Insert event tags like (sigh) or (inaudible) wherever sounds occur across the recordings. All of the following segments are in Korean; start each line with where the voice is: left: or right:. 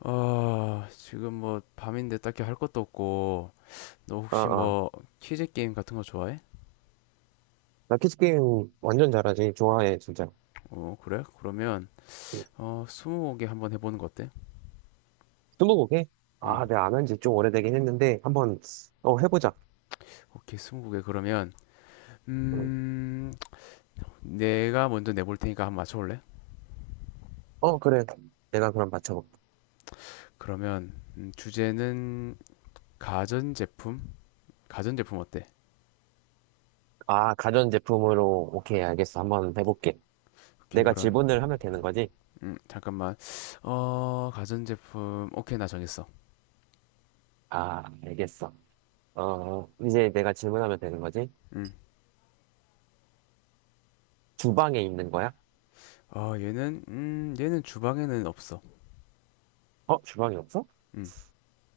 left: 아, 지금 뭐 밤인데 딱히 할 것도 없고, 너
right: 아,
left: 혹시
right: 아.
left: 뭐 퀴즈 게임 같은 거 좋아해?
right: 나 키즈게임 완전 잘하지. 좋아해, 진짜.
left: 어, 그래? 그러면
right: 응.
left: 스무고개 한번 해보는 거 어때?
right: 스무고개? 아,
left: 음,
right: 내가 안 한 지 좀 오래되긴 했는데, 한번, 해보자.
left: 오케이, 스무고개 그러면
right: 응.
left: 음, 내가 먼저 내볼 테니까 한번 맞춰볼래?
right: 어, 그래. 내가 그럼 맞춰볼게.
left: 그러면 주제는 가전제품? 가전제품 어때?
right: 아, 가전제품으로, 오케이, 알겠어. 한번 해볼게.
left: 오케이,
right: 내가
left: 그럼
right: 질문을 하면 되는 거지?
left: 잠깐만. 어, 가전제품. 오케이, 나 정했어.
right: 아, 알겠어. 어, 이제 내가 질문하면 되는 거지?
left: 음,
right: 주방에 있는 거야?
left: 얘는 주방에는 없어.
right: 어, 주방에 없어?
left: 음.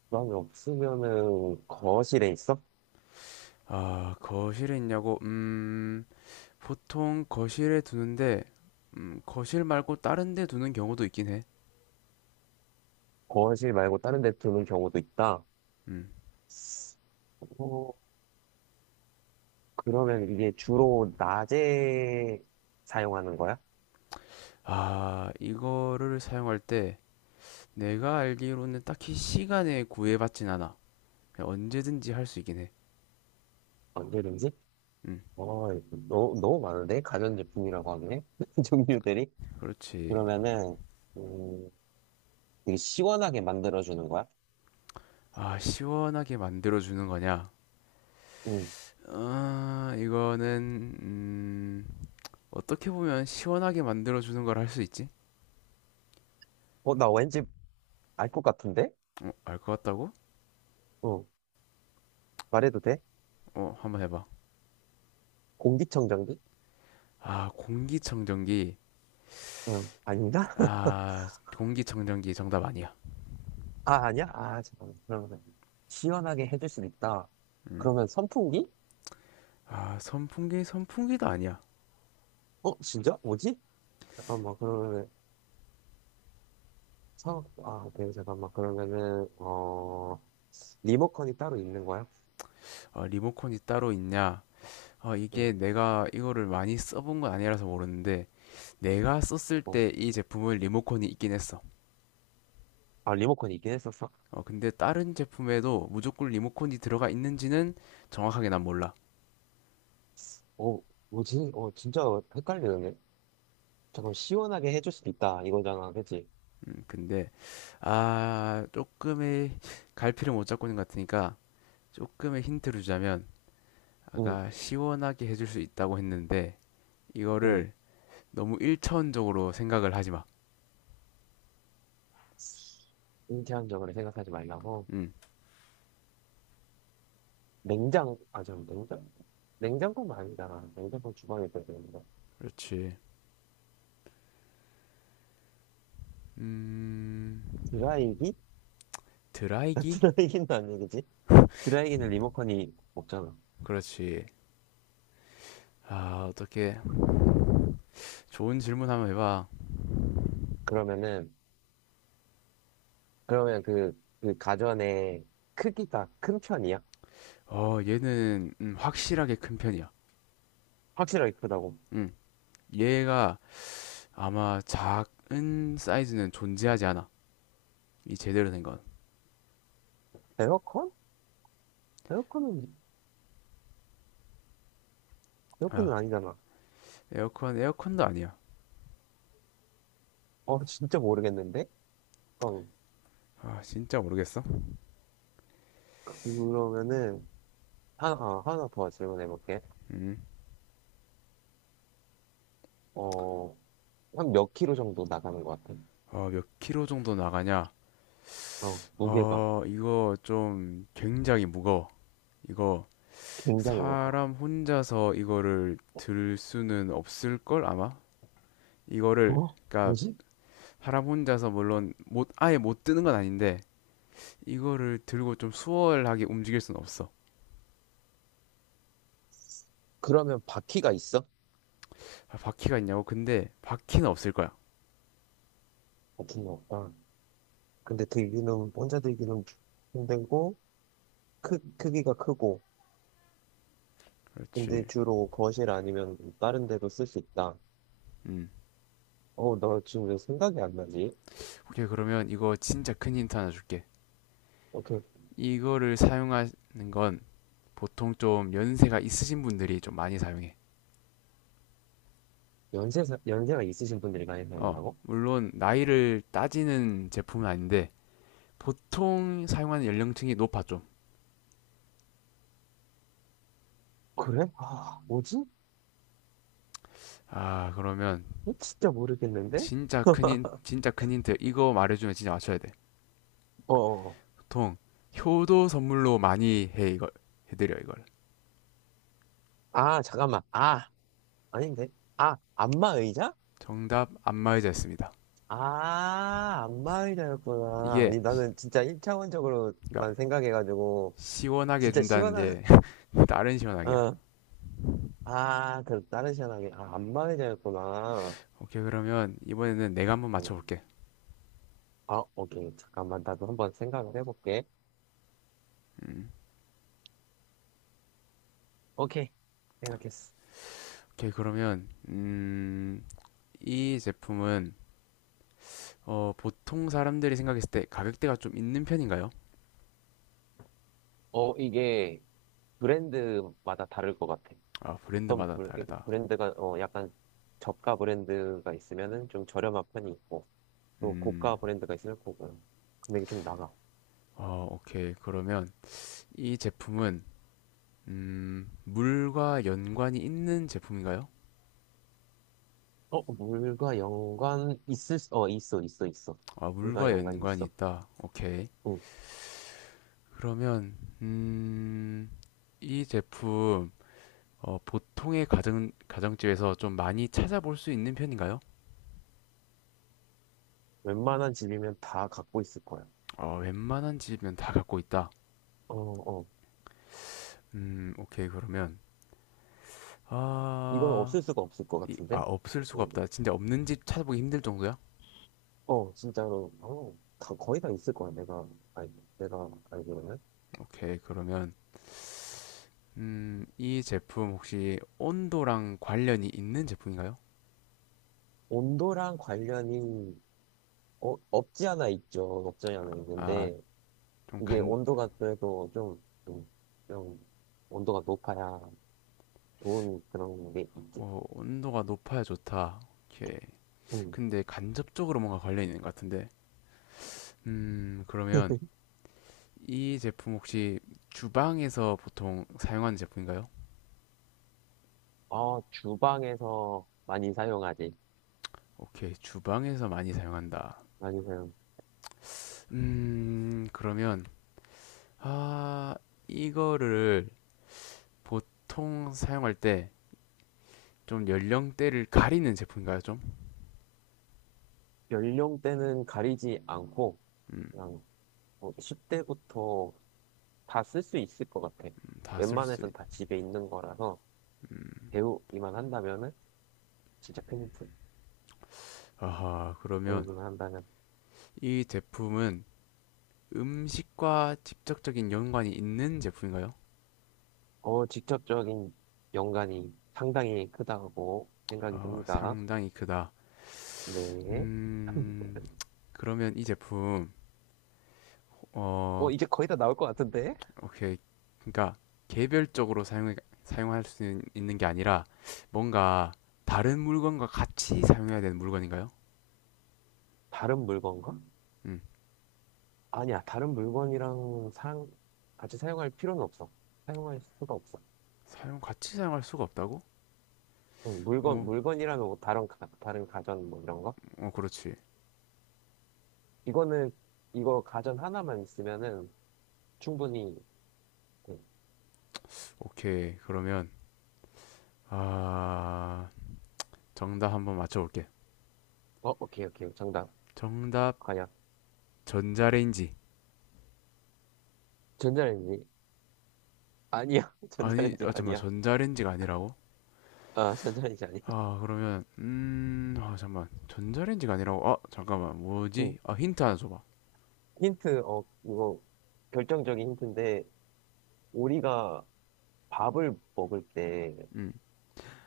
right: 주방에 없으면은, 거실에 있어?
left: 아, 거실에 있냐고? 보통 거실에 두는데, 거실 말고 다른 데 두는 경우도 있긴 해.
right: 거실 말고 다른 데 두는 경우도 있다.
left: 음.
right: 어, 그러면 이게 주로 낮에 사용하는 거야?
left: 아, 이거를 사용할 때 내가 알기로는 딱히 시간에 구애받진 않아. 그냥 언제든지 할 수 있긴 해.
right: 언제든지?
left: 음,
right: 어, 너무, 너무 많은데? 가전제품이라고 하네? (laughs) 종류들이?
left: 그렇지.
right: 그러면은, 음, 되게 시원하게 만들어주는 거야?
left: 아, 시원하게 만들어주는 거냐?
right: 응.
left: 아, 이거는, 어떻게 보면 시원하게 만들어주는 걸 할 수 있지?
right: 어, 나 왠지 알 것 같은데?
left: 어, 알 것 같다고?
right: 어, 말해도 돼?
left: 어, 한번 해봐.
right: 공기청정기?
left: 아, 공기청정기.
right: 응. 아닌가? (laughs)
left: 아, 공기청정기 정답 아니야.
right: 아, 아니야? 아, 잠깐만. 그러면 시원하게 해줄 수 있다.
left: 음.
right: 그러면 선풍기?
left: 아, 선풍기, 선풍기도 아니야.
right: 어, 진짜? 뭐지? 잠깐만, 그러면 오케이, 잠깐만. 그러면은, 어, 리모컨이 따로 있는 거야?
left: 어, 리모컨이 따로 있냐? 어,
right: 응.
left: 이게 내가 이거를 많이 써본 건 아니라서 모르는데, 내가 썼을
right: 어.
left: 때 이 제품은 리모컨이 있긴 했어.
right: 아, 리모컨이 있긴 했었어?
left: 어, 근데 다른 제품에도 무조건 리모컨이 들어가 있는지는 정확하게 난 몰라.
right: 어, 뭐지? 어, 진짜 헷갈리는데? 잠깐 시원하게 해줄 수도 있다, 이거잖아, 그치?
left: 근데, 아, 조금의 갈피를 못 잡고 있는 것 같으니까, 조금의 힌트를 주자면,
right: 응,
left: 아까 시원하게 해줄 수 있다고 했는데,
right: 응.
left: 이거를 너무 일차원적으로 생각을 하지 마.
right: 인체한적으로 생각하지 말라고.
left: 음,
right: 냉장? 냉장고는 아니잖아. 냉장고 주방에 있어야 되는데.
left: 그렇지. 음,
right: 드라이기? (laughs)
left: 드라이기?
right: 드라이기는 아니겠지? 드라이기는 리모컨이 없잖아.
left: 그렇지. 아, 어떻게 좋은 질문 한번 해봐.
right: 그러면은, 그러면 그, 그 가전의 크기가 큰 편이야?
left: 어, 얘는 확실하게 큰 편이야.
right: 확실하게 크다고.
left: 음, 얘가 아마 작은 사이즈는 존재하지 않아. 이 제대로 된 건.
right: 에어컨? 에어컨은,
left: 아,
right: 에어컨은 아니잖아.
left: 에어컨, 에어컨도 아니야.
right: 어, (laughs) 진짜 모르겠는데? 어,
left: 아, 진짜 모르겠어.
right: 그러면은, 하나 더 질문해볼게.
left: 음,
right: 어, 한 몇 킬로 정도 나가는 것 같아?
left: 어, 몇 킬로 정도 나가냐?
right: 어, 무게가
left: 어, 이거 좀 굉장히 무거워. 이거
right: 굉장히 무겁다.
left: 사람 혼자서 이거를 들 수는 없을 걸 아마 이거를
right: 어?
left: 그러니까
right: 뭐지?
left: 사람 혼자서 물론 못 아예 못 드는 건 아닌데 이거를 들고 좀 수월하게 움직일 수는 없어.
right: 그러면 바퀴가 있어?
left: 아, 바퀴가 있냐고 근데 바퀴는 없을 거야.
right: 바퀴는 없다. 근데 들기는, 혼자 들기는 힘들고, 크기가 크고, 근데
left: 그렇지.
right: 주로 거실 아니면 다른 데도 쓸 수 있다.
left: 음,
right: 어, 나 지금 왜 생각이 안 나지?
left: 오케이 그러면 이거 진짜 큰 힌트 하나 줄게.
right: 어, 그,
left: 이거를 사용하는 건 보통 좀 연세가 있으신 분들이 좀 많이 사용해.
right: 연세가 있으신 분들이 많이
left: 어
right: 사용한다고?
left: 물론 나이를 따지는 제품은 아닌데 보통 사용하는 연령층이 높아 좀.
right: 그래? 아, 뭐지?
left: 아, 그러면
right: 어, 진짜 모르겠는데?
left: 진짜 큰 힌트. 이거 말해주면 진짜 맞춰야 돼.
right: 어, 어.
left: 보통 효도 선물로 많이 해 이걸 해드려 이걸.
right: 아, 잠깐만. 아, 아닌데. 아, 안마 의자?
left: 정답 안마의자였습니다.
right: 아, 안마 의자였구나.
left: 이게
right: 아니, 나는 진짜
left: 그러니까
right: 1차원적으로만 생각해가지고,
left: 시원하게
right: 진짜
left: 해준다는
right: 시원한,
left: 게 (laughs)
right: (laughs)
left: 다른 시원하게야.
right: 어. 아, 그, 다른 시원하게. 아, 안마 의자였구나.
left: 오케이 그러면 이번에는 내가 한번
right: 음.
left: 맞춰볼게.
right: 아, 오케이. 잠깐만. 나도 한번 생각을 해볼게.
left: 음,
right: 오케이. 생각했어.
left: 오케이 그러면 이 제품은 어, 보통 사람들이 생각했을 때 가격대가 좀 있는 편인가요?
right: 어, 이게, 브랜드마다 다를 것 같아.
left: 아 브랜드마다 다르다.
right: 브랜드가 어 약간 저가 브랜드가 있으면은 좀 저렴한 편이 있고 또 고가
left: 음,
right: 브랜드가 있을 거고 금액이 좀 나가.
left: 어, 오케이 그러면 이 제품은 물과 연관이 있는 제품인가요?
right: 어 물과 연관 있을 수, 어 있어 있어 있어
left: 아,
right: 물과
left: 물과
right: 연관
left: 연관이
right: 있어.
left: 있다. 오케이.
right: 응.
left: 그러면, 이 제품, 어, 가정집에서 좀 많이 찾아볼 수 있는 편인가요?
right: 웬만한 집이면 다 갖고 있을 거야.
left: 어, 웬만한 집은 다 갖고 있다.
right: 어어.
left: 오케이. 그러면,
right: 이건
left: 아,
right: 없을 수가 없을 것
left: 이, 아,
right: 같은데.
left: 없을 수가
right: 응.
left: 없다. 진짜 없는 집 찾아보기 힘들 정도야?
right: 어 진짜로 어, 다 거의 다 있을 거야 알 내가 알기로는.
left: 오케이. 그러면, 이 제품 혹시 온도랑 관련이 있는 제품인가요?
right: 온도랑 관련이 어, 없지 않아 있죠. 없지 않아
left: 아,
right: 있는데,
left: 좀
right: 이게
left: 간,
right: 온도가 그래도 좀 온도가 높아야 좋은 그런 게 있지.
left: 어, 온도가 높아야 좋다. 오케이.
right: 음.
left: 근데 간접적으로 뭔가 관련이 있는 것 같은데. 그러면 이 제품 혹시 주방에서 보통 사용하는 제품인가요?
right: 아, 주방에서 많이 사용하지.
left: 오케이. 주방에서 많이 사용한다.
right: 많이 사용.
left: 그러면, 아, 이거를 보통 사용할 때 좀 연령대를 가리는 제품인가요? 좀?
right: 연령대는 가리지 않고, 그냥 뭐 10대부터 다 쓸 수 있을 것 같아.
left: 다 쓸 수, 있...
right: 웬만해선 다 집에 있는 거라서, 배우기만 한다면은, 진짜 큰 힌트.
left: 아하, 그러면
right: 배우기만 한다면.
left: 이 제품은 음식과 직접적인 연관이 있는 제품인가요?
right: 어, 직접적인 연관이 상당히 크다고 생각이
left: 어,
right: 듭니다.
left: 상당히 크다.
right: 네.
left: 음, 그러면 이 제품, 어,
right: 어, 이제 거의 다 나올 것 같은데?
left: 오케이. 그러니까 개별적으로 사용, 사용할 수 있는, 게 아니라 뭔가 다른 물건과 같이 사용해야 되는 물건인가요?
right: 다른 물건과?
left: 음,
right: 아니야, 다른 물건이랑 상 같이 사용할 필요는 없어. 사용할 수가 없어.
left: 같이 사용할 수가 없다고?
right: 응,
left: 어,
right: 물건이라면 뭐 다른, 다른 가전 뭐 이런 거?
left: 그렇지.
right: 이거는, 이거 가전 하나만 있으면은 충분히, 응.
left: 오케이. 그러면, 아, 정답 한번 맞춰볼게.
right: 어, 오케이, 오케이. 정답.
left: 정답,
right: 과연.
left: 전자레인지.
right: 전자레인지? 아니야. (laughs)
left: 아니, 아,
right: 전자레인지
left: 잠깐만,
right: 아니야.
left: 전자레인지가 아니라고?
right: 아, 전자레인지 아니야.
left: 아, 그러면, 아, 잠깐만. 전자레인지가 아니라고, 아, 잠깐만.
right: 응.
left: 뭐지? 아, 힌트 하나 줘봐.
right: 힌트, 어, 이거 결정적인 힌트인데, 우리가 밥을 먹을 때,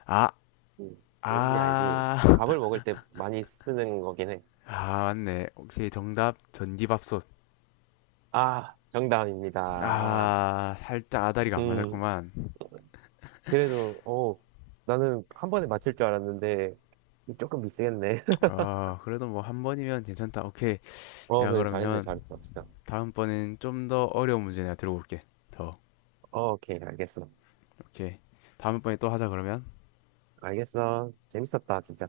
left: 아,
right: 음, 왠지 알지?
left: 아, (laughs)
right: 밥을 먹을 때 많이 쓰는 거긴 해.
left: 아, 맞네. 오케이, 정답. 전기밥솥.
right: 아, 정답입니다.
left: 아, 살짝 아다리가 안
right: 음,
left: 맞았구만.
right: 그래도, 어, 나는 한 번에 맞힐 줄 알았는데, 조금 미세겠네. (laughs)
left: 아, 그래도 뭐 한 번이면 괜찮다. 오케이.
right: 어,
left: 내가
right: 그래, 잘했네,
left: 그러면
right: 잘했어, 진짜.
left: 다음번엔 좀 더 어려운 문제 내가 들고 올게. 더.
right: 어, 오케이, 알겠어.
left: 오케이. 다음번에 또 하자, 그러면.
right: 알겠어. 재밌었다, 진짜.